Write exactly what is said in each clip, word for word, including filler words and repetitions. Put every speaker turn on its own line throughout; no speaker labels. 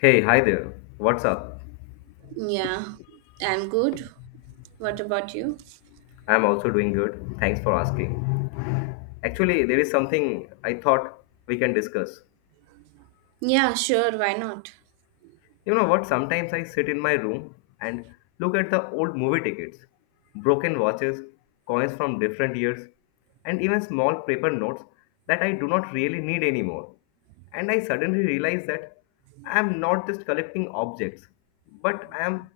Hey, hi there. What's up?
Yeah, I'm good. What about you?
I'm also doing good. Thanks for asking. Actually, there is something I thought we can discuss.
Yeah, sure, why not?
You know what? Sometimes I sit in my room and look at the old movie tickets, broken watches, coins from different years, and even small paper notes that I do not really need anymore. And I suddenly realize that I am not just collecting objects, but I am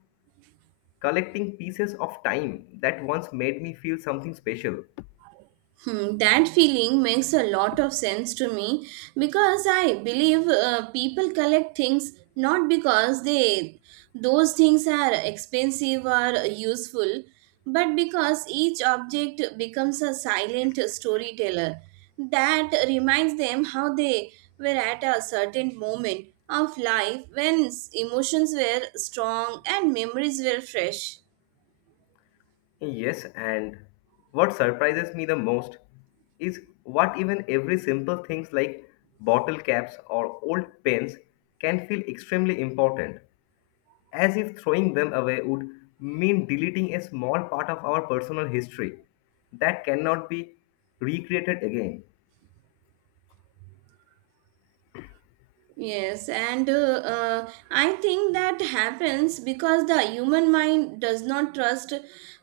collecting pieces of time that once made me feel something special.
Hmm, that feeling makes a lot of sense to me because I believe uh, people collect things not because they those things are expensive or useful, but because each object becomes a silent storyteller that reminds them how they were at a certain moment of life when s- emotions were strong and memories were fresh.
Yes, and what surprises me the most is what even every simple things like bottle caps or old pens can feel extremely important, as if throwing them away would mean deleting a small part of our personal history that cannot be recreated again.
Yes, and uh, uh, I think that happens because the human mind does not trust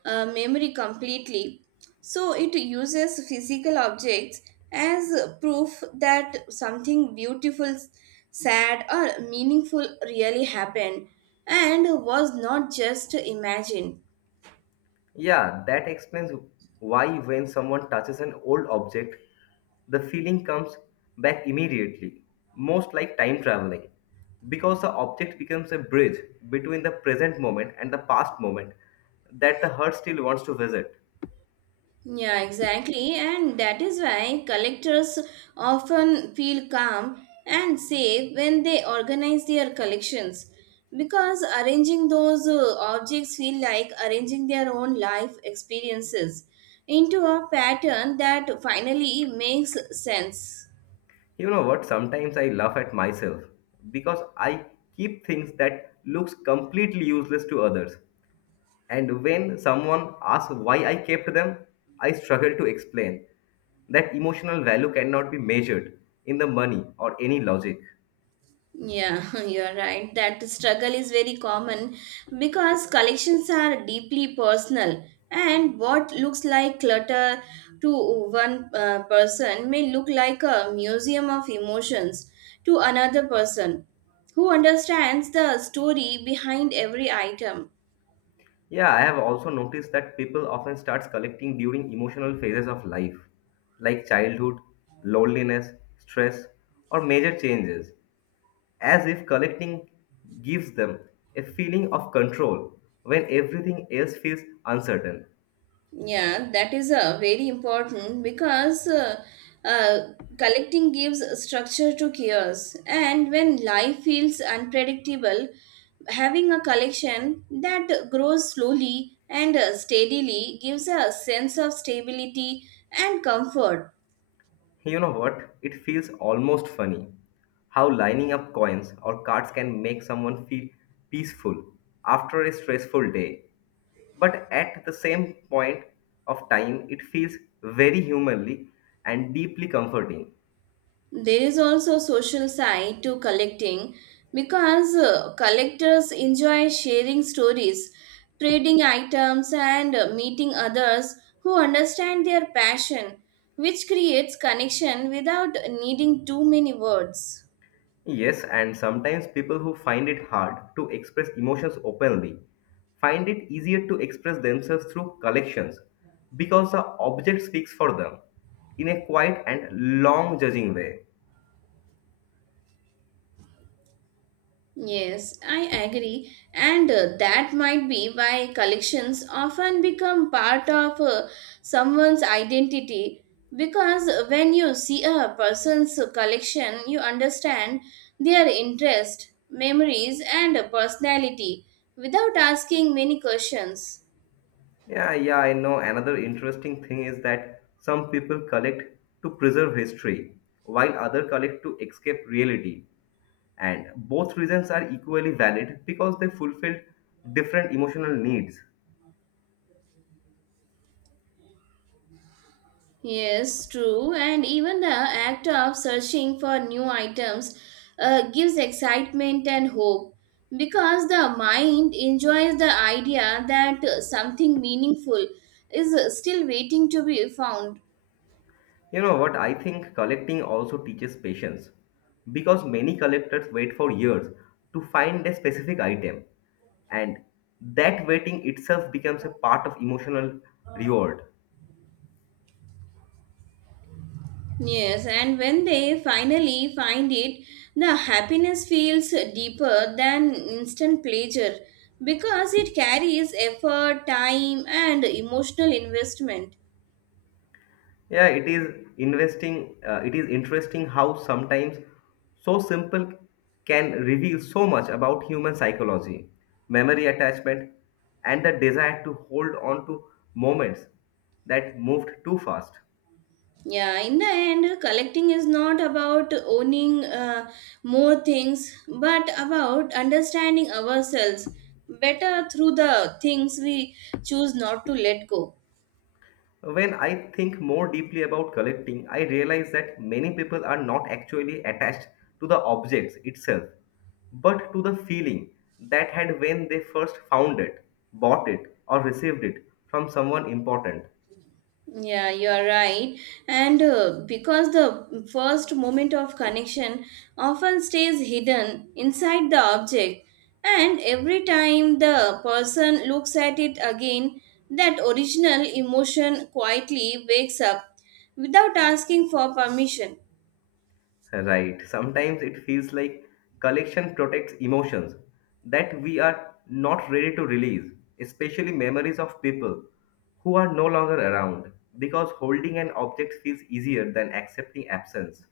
uh, memory completely. So it uses physical objects as proof that something beautiful, sad, or meaningful really happened and was not just imagined.
Yeah, that explains why when someone touches an old object, the feeling comes back immediately, most like time traveling. Because the object becomes a bridge between the present moment and the past moment that the heart still wants to visit.
Yeah, exactly. And that is why collectors often feel calm and safe when they organize their collections because arranging those uh, objects feel like arranging their own life experiences into a pattern that finally makes sense.
You know what? Sometimes I laugh at myself because I keep things that looks completely useless to others. And when someone asks why I kept them, I struggle to explain. That emotional value cannot be measured in the money or any logic.
Yeah, you're right. That struggle is very common because collections are deeply personal, and what looks like clutter to one uh, person may look like a museum of emotions to another person who understands the story behind every item.
Yeah, I have also noticed that people often start collecting during emotional phases of life, like childhood, loneliness, stress, or major changes, as if collecting gives them a feeling of control when everything else feels uncertain.
Yeah, that is uh, very important because uh, uh, collecting gives structure to chaos. And when life feels unpredictable, having a collection that grows slowly and uh, steadily gives a sense of stability and comfort.
You know what? It feels almost funny how lining up coins or cards can make someone feel peaceful after a stressful day. But at the same point of time, it feels very humanly and deeply comforting.
There is also social side to collecting because uh, collectors enjoy sharing stories, trading items, and uh, meeting others who understand their passion, which creates connection without needing too many words.
Yes, and sometimes people who find it hard to express emotions openly find it easier to express themselves through collections because the object speaks for them in a quiet and long judging way.
Yes, I agree, and uh, that might be why collections often become part of uh, someone's identity because when you see a person's collection, you understand their interest, memories, and personality without asking many questions.
Yeah, yeah, I know. Another interesting thing is that some people collect to preserve history, while others collect to escape reality. And both reasons are equally valid because they fulfill different emotional needs.
Yes, true. And even the act of searching for new items uh, gives excitement and hope because the mind enjoys the idea that uh, something meaningful is uh, still waiting to be found.
You know what? I think collecting also teaches patience because many collectors wait for years to find a specific item, and that waiting itself becomes a part of emotional reward.
Yes, and when they finally find it, the happiness feels deeper than instant pleasure because it carries effort, time, and emotional investment.
Yeah, it is investing. Uh, it is interesting how sometimes so simple can reveal so much about human psychology, memory attachment, and the desire to hold on to moments that moved too fast.
Yeah, in the end, collecting is not about owning uh, more things, but about understanding ourselves better through the things we choose not to let go.
When I think more deeply about collecting, I realize that many people are not actually attached to the objects itself, but to the feeling that had when they first found it, bought it, or received it from someone important.
Yeah, you're right. And uh, because the first moment of connection often stays hidden inside the object, and every time the person looks at it again, that original emotion quietly wakes up without asking for permission.
Right. Sometimes it feels like collection protects emotions that we are not ready to release, especially memories of people who are no longer around, because holding an object feels easier than accepting absence.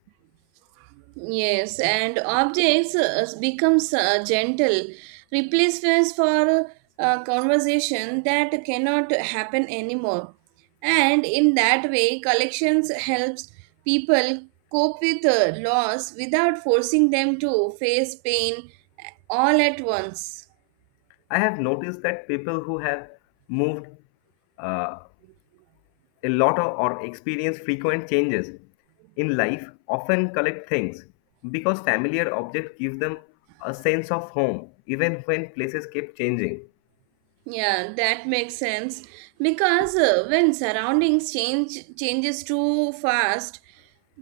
Yes, and objects uh, becomes uh, gentle replacements for uh, conversation that cannot happen anymore. And in that way, collections helps people cope with uh, loss without forcing them to face pain uh, all at once.
I have noticed that people who have moved uh, a lot of, or experience frequent changes in life often collect things because familiar objects give them a sense of home even when places keep changing.
Yeah, that makes sense because uh, when surroundings change changes too fast,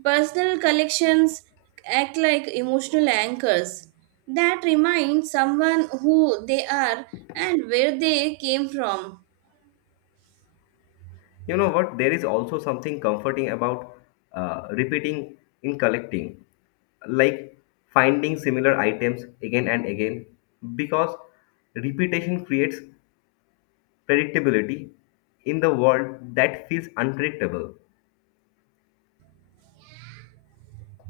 personal collections act like emotional anchors that remind someone who they are and where they came from.
You know what? There is also something comforting about uh, repeating in collecting, like finding similar items again and again, because repetition creates predictability in the world that feels unpredictable.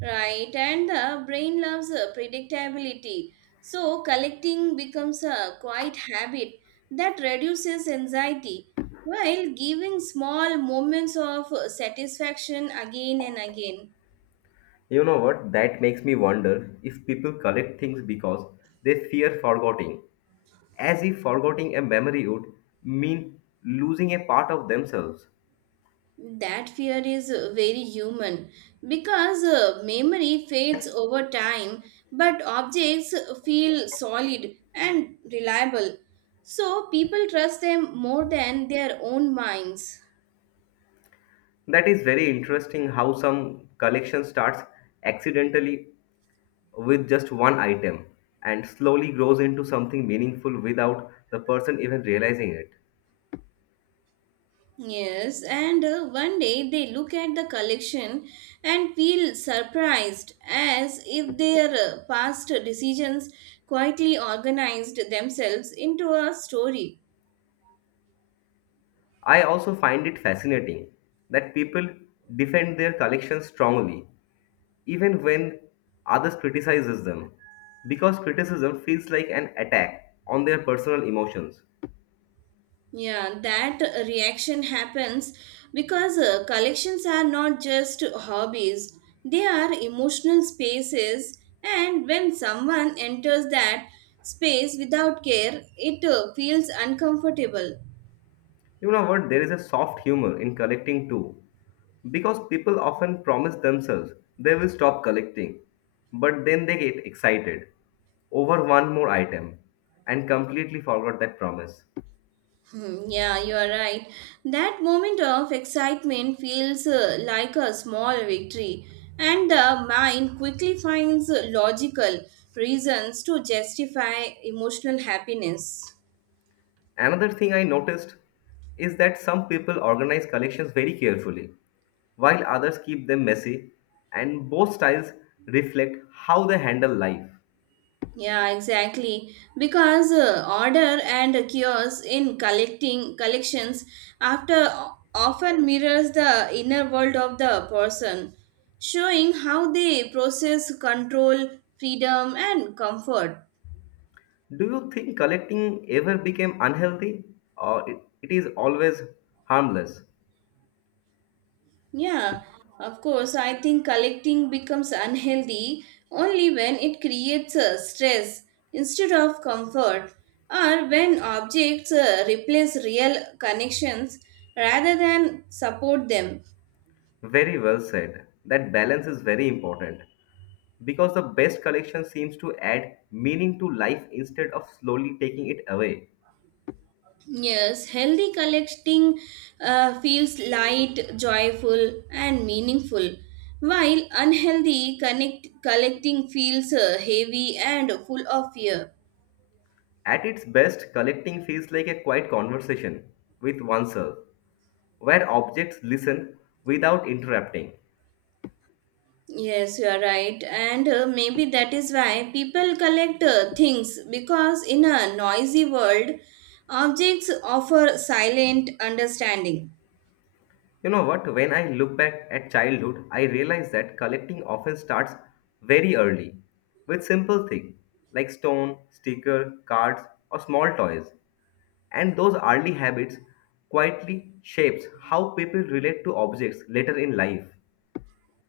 Right, and the brain loves uh, predictability. So, collecting becomes a quiet habit that reduces anxiety while giving small moments of uh, satisfaction again and again.
You know what? That makes me wonder if people collect things because they fear forgetting, as if forgetting a memory would mean losing a part of themselves.
That fear is uh, very human because uh, memory fades over time, but objects feel solid and reliable. So, people trust them more than their own minds.
That is very interesting how some collection starts accidentally with just one item and slowly grows into something meaningful without the person even realizing it.
Yes, and uh, one day they look at the collection and feel surprised as if their uh, past decisions quietly organized themselves into a story.
I also find it fascinating that people defend their collections strongly even when others criticizes them because criticism feels like an attack on their personal emotions.
Yeah, that uh, reaction happens because uh, collections are not just hobbies, they are emotional spaces, and when someone enters that space without care, it uh, feels uncomfortable.
You know what? There is a soft humor in collecting too. Because people often promise themselves they will stop collecting, but then they get excited over one more item and completely forgot that promise.
Hmm, yeah, you are right. That moment of excitement feels uh, like a small victory, and the mind quickly finds logical reasons to justify emotional happiness.
Another thing I noticed is that some people organize collections very carefully, while others keep them messy, and both styles reflect how they handle life.
Yeah, exactly. Because uh, order and chaos in collecting collections after often mirrors the inner world of the person, showing how they process control, freedom, and comfort.
Do you think collecting ever became unhealthy or it, it is always harmless?
Yeah, of course. I think collecting becomes unhealthy only when it creates uh, stress instead of comfort, or when objects uh, replace real connections rather than support them.
Very well said. That balance is very important because the best collection seems to add meaning to life instead of slowly taking it away.
Yes, healthy collecting uh, feels light, joyful, and meaningful, while unhealthy connect- collecting feels uh, heavy and full of fear.
At its best, collecting feels like a quiet conversation with oneself, where objects listen without interrupting.
Yes, you are right. And uh, maybe that is why people collect uh, things because in a noisy world, objects offer silent understanding.
You know what? When I look back at childhood, I realize that collecting often starts very early with simple things like stone, sticker, cards, or small toys. And those early habits quietly shapes how people relate to objects later in life.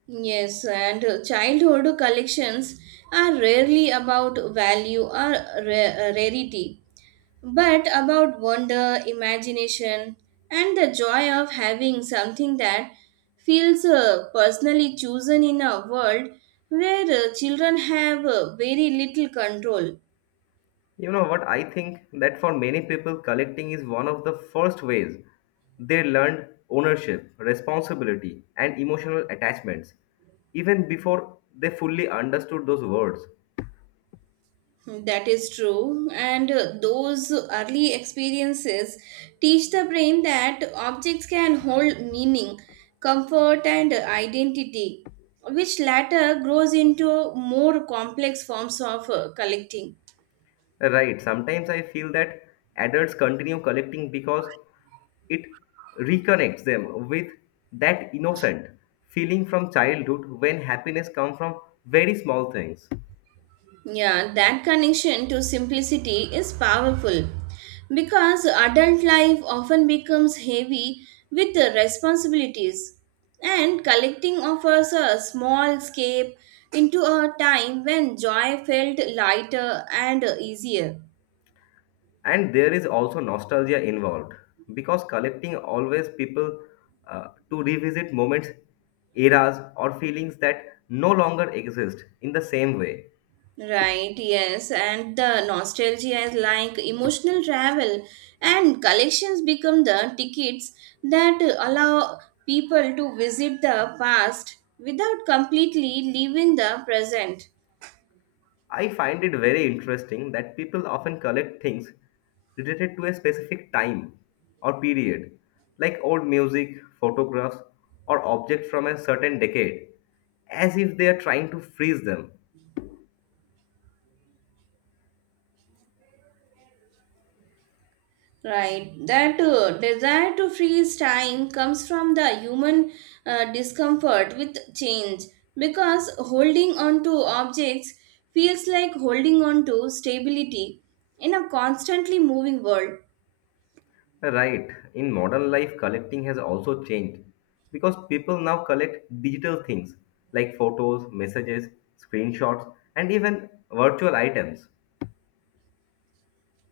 Yes, and uh, childhood collections are rarely about value or ra- uh, rarity, but about wonder, imagination, and the joy of having something that feels uh, personally chosen in a world where uh, children have uh, very little control.
You know what? I think that for many people, collecting is one of the first ways they learned ownership, responsibility, and emotional attachments, even before they fully understood those words.
That is true, and uh, those early experiences teach the brain that objects can hold meaning, comfort, and identity, which latter grows into more complex forms of uh, collecting.
Right. Sometimes I feel that adults continue collecting because it reconnects them with that innocent feeling from childhood when happiness comes from very small things.
Yeah, that connection to simplicity is powerful because adult life often becomes heavy with the responsibilities, and collecting offers a small escape into a time when joy felt lighter and easier.
And there is also nostalgia involved because collecting always people uh, to revisit moments, eras, or feelings that no longer exist in the same way.
Right, yes, and the nostalgia is like emotional travel, and collections become the tickets that allow people to visit the past without completely leaving the present.
I find it very interesting that people often collect things related to a specific time or period, like old music, photographs, or objects from a certain decade, as if they are trying to freeze them.
Right, that uh, desire to freeze time comes from the human uh, discomfort with change because holding on to objects feels like holding on to stability in a constantly moving world.
Right, in modern life, collecting has also changed because people now collect digital things like photos, messages, screenshots, and even virtual items.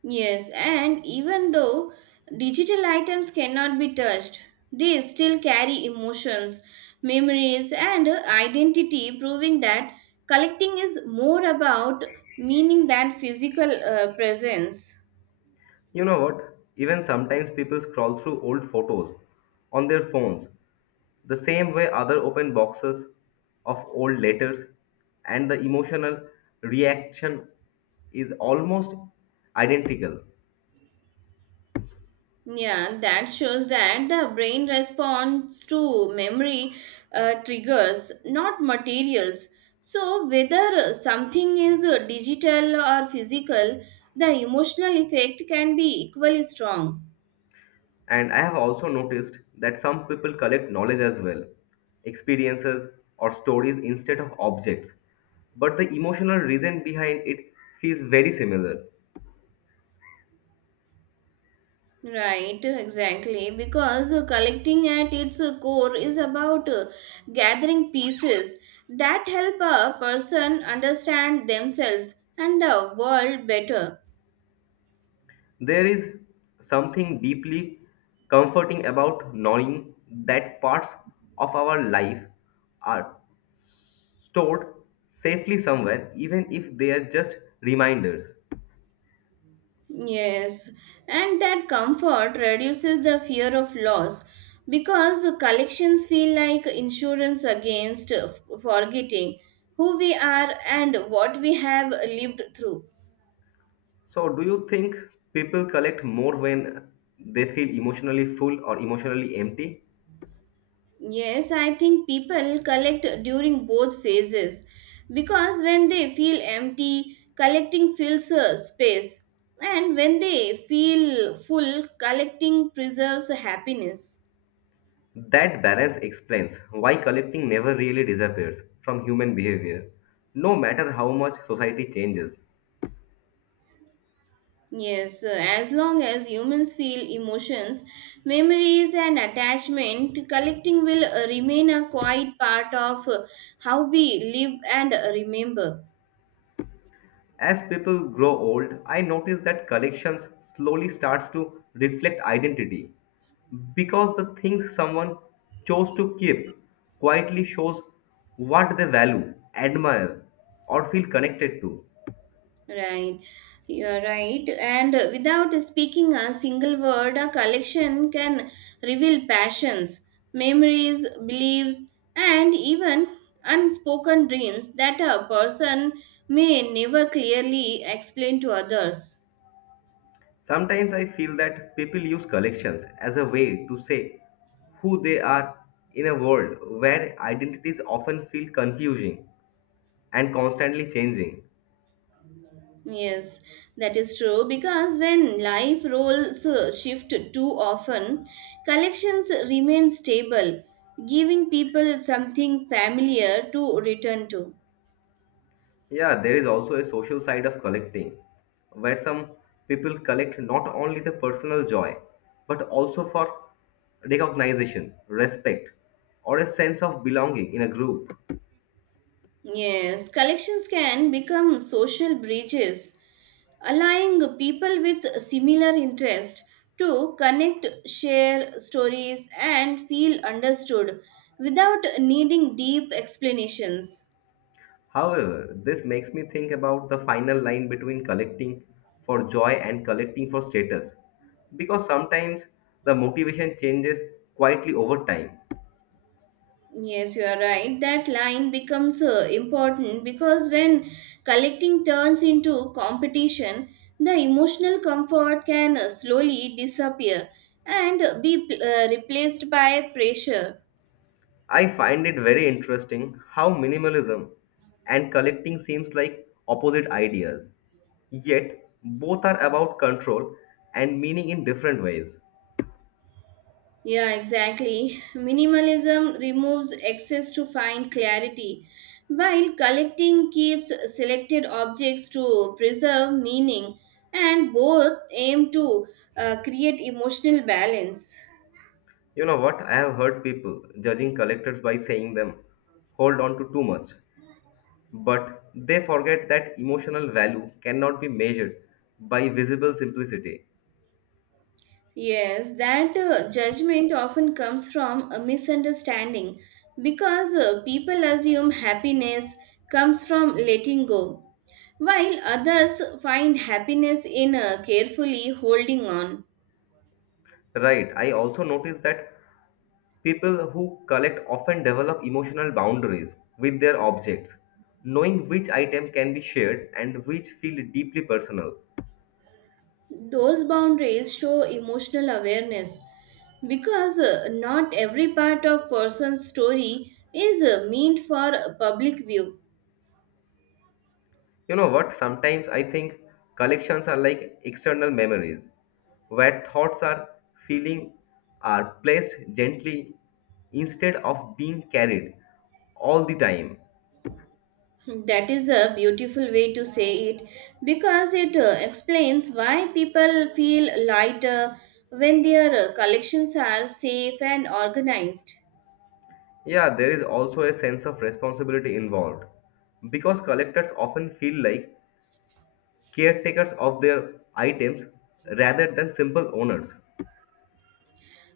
Yes, and even though digital items cannot be touched, they still carry emotions, memories, and identity, proving that collecting is more about meaning than physical uh, presence.
You know what? Even sometimes people scroll through old photos on their phones the same way other open boxes of old letters and the emotional reaction is almost identical.
Yeah, that shows that the brain responds to memory uh, triggers, not materials. So, whether something is uh, digital or physical, the emotional effect can be equally strong.
And I have also noticed that some people collect knowledge as well, experiences, or stories instead of objects, but the emotional reason behind it feels very similar.
Right, exactly. Because uh, collecting at its uh, core is about uh, gathering pieces that help a person understand themselves and the world better.
There is something deeply comforting about knowing that parts of our life are stored safely somewhere, even if they are just reminders.
Yes, and that comfort reduces the fear of loss because the collections feel like insurance against uh, forgetting who we are and what we have lived through.
So, do you think people collect more when they feel emotionally full or emotionally empty?
Yes, I think people collect during both phases because when they feel empty, collecting fills a space, and when they feel full, collecting preserves happiness.
That balance explains why collecting never really disappears from human behavior, no matter how much society changes.
Yes, uh, as long as humans feel emotions, memories, and attachment, collecting will uh, remain a quiet part of uh, how we live and uh, remember.
As people grow old, I notice that collections slowly starts to reflect identity because the things someone chose to keep quietly shows what they value, admire, or feel connected to.
Right, you're right. And without speaking a single word, a collection can reveal passions, memories, beliefs, and even unspoken dreams that a person may never clearly explain to others.
Sometimes I feel that people use collections as a way to say who they are in a world where identities often feel confusing and constantly changing.
Yes, that is true because when life roles uh, shift too often, collections remain stable, giving people something familiar to return to.
Yeah, there is also a social side of collecting, where some people collect not only the personal joy, but also for recognition, respect, or a sense of belonging in a group.
Yes, collections can become social bridges, allowing people with similar interest to connect, share stories, and feel understood without needing deep explanations.
However, this makes me think about the final line between collecting for joy and collecting for status, because sometimes the motivation changes quietly over time.
Yes, you are right. That line becomes uh, important because when collecting turns into competition, the emotional comfort can uh, slowly disappear and be uh, replaced by pressure.
I find it very interesting how minimalism and collecting seems like opposite ideas. Yet, both are about control and meaning in different ways.
Yeah, exactly. Minimalism removes excess to find clarity, while collecting keeps selected objects to preserve meaning, and both aim to uh, create emotional balance.
You know what? I have heard people judging collectors by saying them hold on to too much, but they forget that emotional value cannot be measured by visible simplicity.
Yes, that uh, judgment often comes from a misunderstanding because uh, people assume happiness comes from letting go, while others find happiness in uh, carefully holding on.
Right, I also noticed that people who collect often develop emotional boundaries with their objects, knowing which item can be shared and which feel deeply personal.
Those boundaries show emotional awareness because uh, not every part of person's story is uh, meant for public view.
You know what? Sometimes I think collections are like external memories, where thoughts are feeling are placed gently instead of being carried all the time.
That is a beautiful way to say it because it uh, explains why people feel lighter when their uh, collections are safe and organized.
Yeah, there is also a sense of responsibility involved because collectors often feel like caretakers of their items rather than simple owners.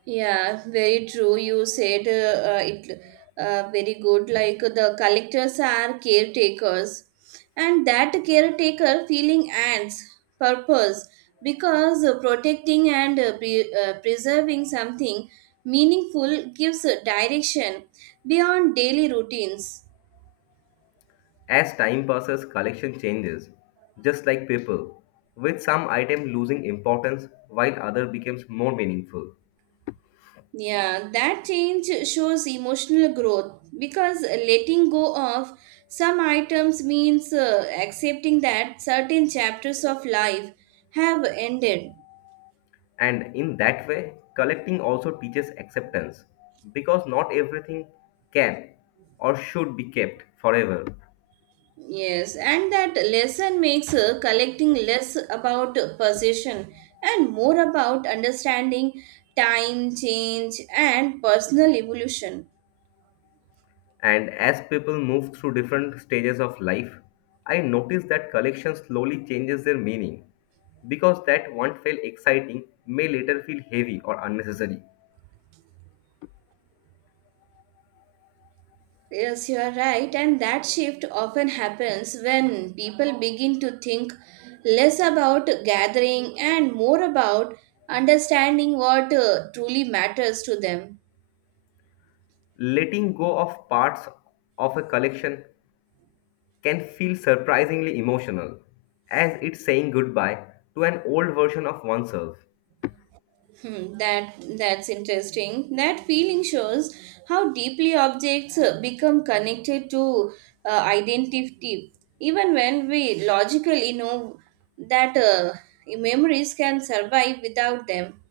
Yeah, very true. You said uh, uh, it uh, very good. Like the collectors are caretakers, and that caretaker feeling ants purpose because uh, protecting and uh, pre- uh, preserving something meaningful gives a direction beyond daily routines.
As time passes, collection changes, just like people, with some item losing importance while other becomes more meaningful.
Yeah, that change shows emotional growth because letting go of some items means uh, accepting that certain chapters of life have ended.
And in that way, collecting also teaches acceptance because not everything can or should be kept forever.
Yes, and that lesson makes uh, collecting less about possession and more about understanding time, change, and personal evolution.
And as people move through different stages of life, I notice that collection slowly changes their meaning because that once felt exciting may later feel heavy or unnecessary.
Yes, you are right, and that shift often happens when people begin to think less about gathering and more about understanding what uh, truly matters to them.
Letting go of parts of a collection can feel surprisingly emotional, as it's saying goodbye to an old version of oneself.
Hmm, that that's interesting. That feeling shows how deeply objects uh, become connected to uh, identity, even when we logically know that uh, memories can survive without them.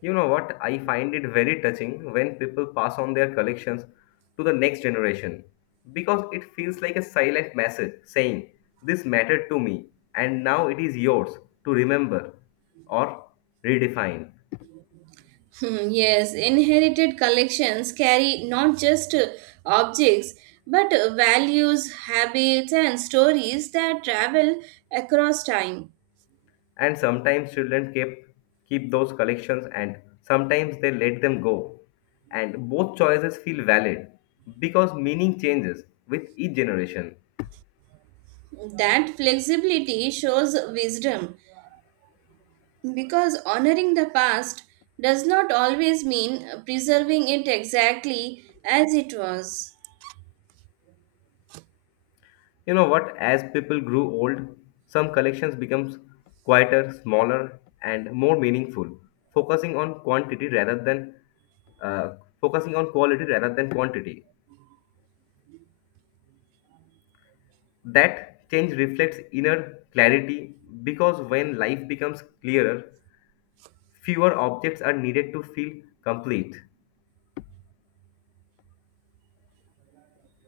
You know what? I find it very touching when people pass on their collections to the next generation because it feels like a silent message saying, this mattered to me, and now it is yours to remember or redefine.
Hmm, yes, inherited collections carry not just uh, objects but uh, values, habits, and stories that travel across time.
And sometimes children keep keep those collections and sometimes they let them go, and both choices feel valid because meaning changes with each generation.
That flexibility shows wisdom because honoring the past does not always mean preserving it exactly as it was.
You know what? As people grew old, some collections becomes quieter, smaller and more meaningful, focusing on quantity rather than uh, focusing on quality rather than quantity. That change reflects inner clarity because when life becomes clearer fewer objects are needed to feel complete.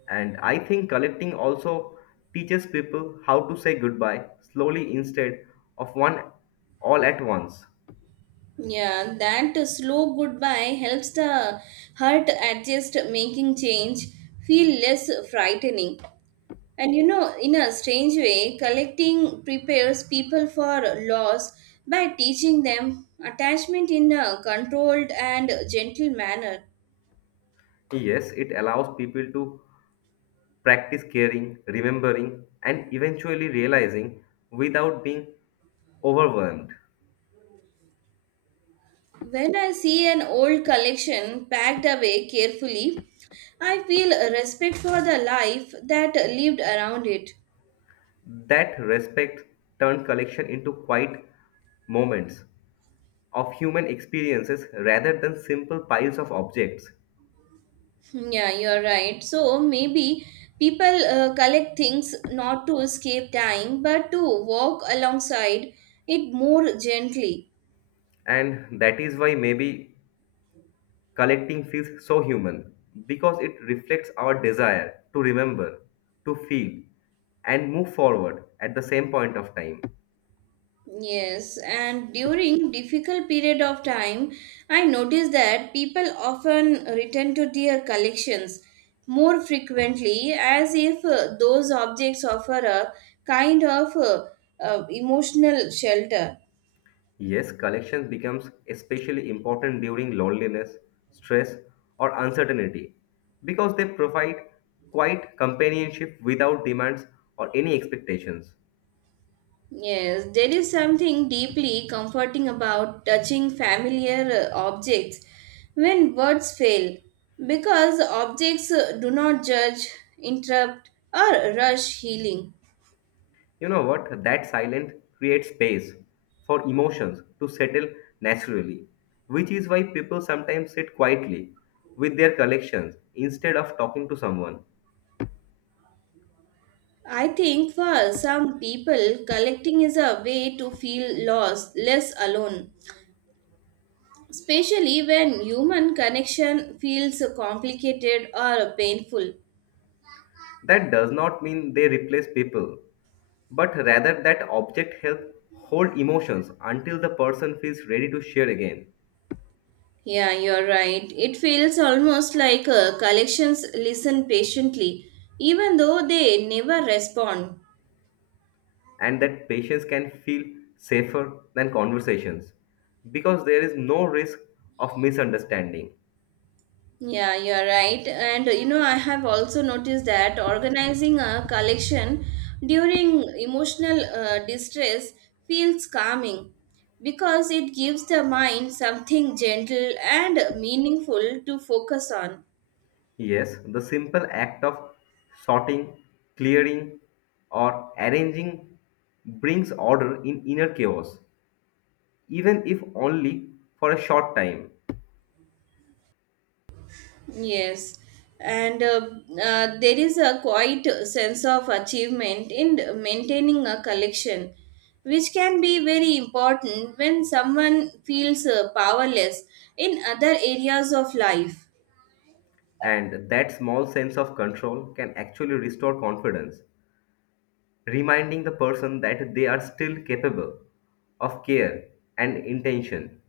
And I think collecting also teaches people how to say goodbye slowly instead of one all at once.
Yeah, that slow goodbye helps the heart adjust, making change feel less frightening. And you know, in a strange way, collecting prepares people for loss by teaching them attachment in a controlled and gentle manner.
Yes, it allows people to practice caring, remembering, and eventually realizing without being overwhelmed.
When I see an old collection packed away carefully, I feel a respect for the life that lived around it.
That respect turned collection into quiet moments of human experiences rather than simple piles of objects.
Yeah, you're right. So maybe people uh, collect things not to escape time but to walk alongside it more gently.
And that is why maybe collecting feels so human because it reflects our desire to remember, to feel, and move forward at the same point of time.
Yes, and during difficult period of time, I noticed that people often return to their collections more frequently as if uh, those objects offer a kind of uh, uh, emotional shelter.
Yes, collection becomes especially important during loneliness, stress, or uncertainty because they provide quiet companionship without demands or any expectations.
Yes, there is something deeply comforting about touching familiar uh, objects when words fail because objects uh, do not judge, interrupt, or rush healing.
You know what? That silence creates space for emotions to settle naturally, which is why people sometimes sit quietly with their collections instead of talking to someone.
I think for some people, collecting is a way to feel lost, less alone, especially when human connection feels complicated or painful.
That does not mean they replace people, but rather that object help hold emotions until the person feels ready to share again,
Yeah, you're right. It feels almost like uh, collections listen patiently, even though they never respond.
and that patients can feel safer than conversations because there is no risk of misunderstanding.
Yeah, you're right. And uh, you know, I have also noticed that organizing a collection during emotional uh, distress feels calming because it gives the mind something gentle and meaningful to focus on.
Yes, the simple act of sorting, clearing, or arranging brings order in inner chaos, even if only for a short time.
Yes, and uh, uh, there is a quite sense of achievement in maintaining a collection, which can be very important when someone feels uh, powerless in other areas of life.
And that small sense of control can actually restore confidence, reminding the person that they are still capable of care and intention.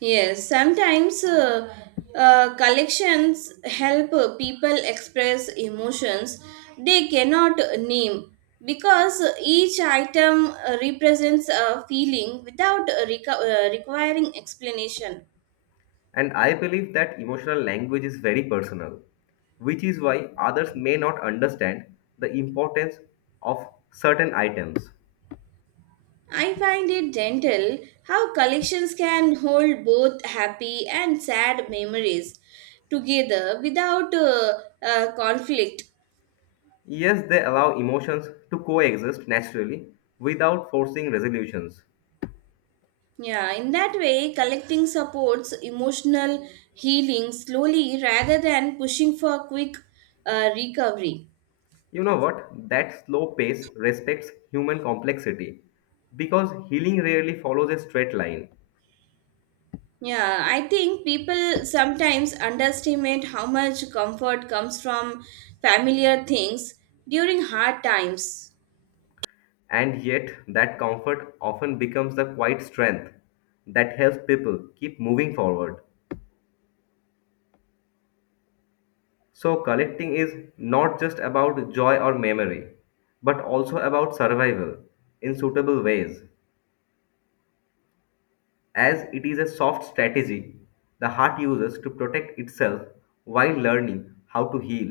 Yes, sometimes uh, uh, collections help uh, people express emotions they cannot name because each item uh, represents a feeling without uh, reco- uh, requiring explanation.
And I believe that emotional language is very personal, which is why others may not understand the importance of certain items.
I find it gentle how collections can hold both happy and sad memories together without uh, uh, conflict.
Yes, they allow emotions to coexist naturally without forcing resolutions.
Yeah, in that way, collecting supports emotional healing slowly rather than pushing for quick uh, recovery.
You know what? That slow pace respects human complexity because healing rarely follows a straight line.
Yeah, I think people sometimes underestimate how much comfort comes from familiar things during hard times.
And yet, that comfort often becomes the quiet strength that helps people keep moving forward. So, collecting is not just about joy or memory, but also about survival in suitable ways, as it is a soft strategy the heart uses to protect itself while learning how to heal.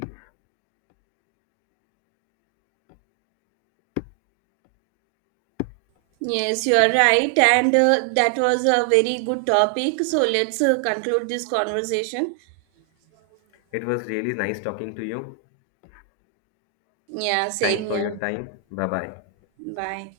Yes, you are right, and uh, that was a very good topic. So let's uh, conclude this conversation.
It was really nice talking to you.
Yeah,
Thanks
same
for
here.
your time. Bye bye.
Bye.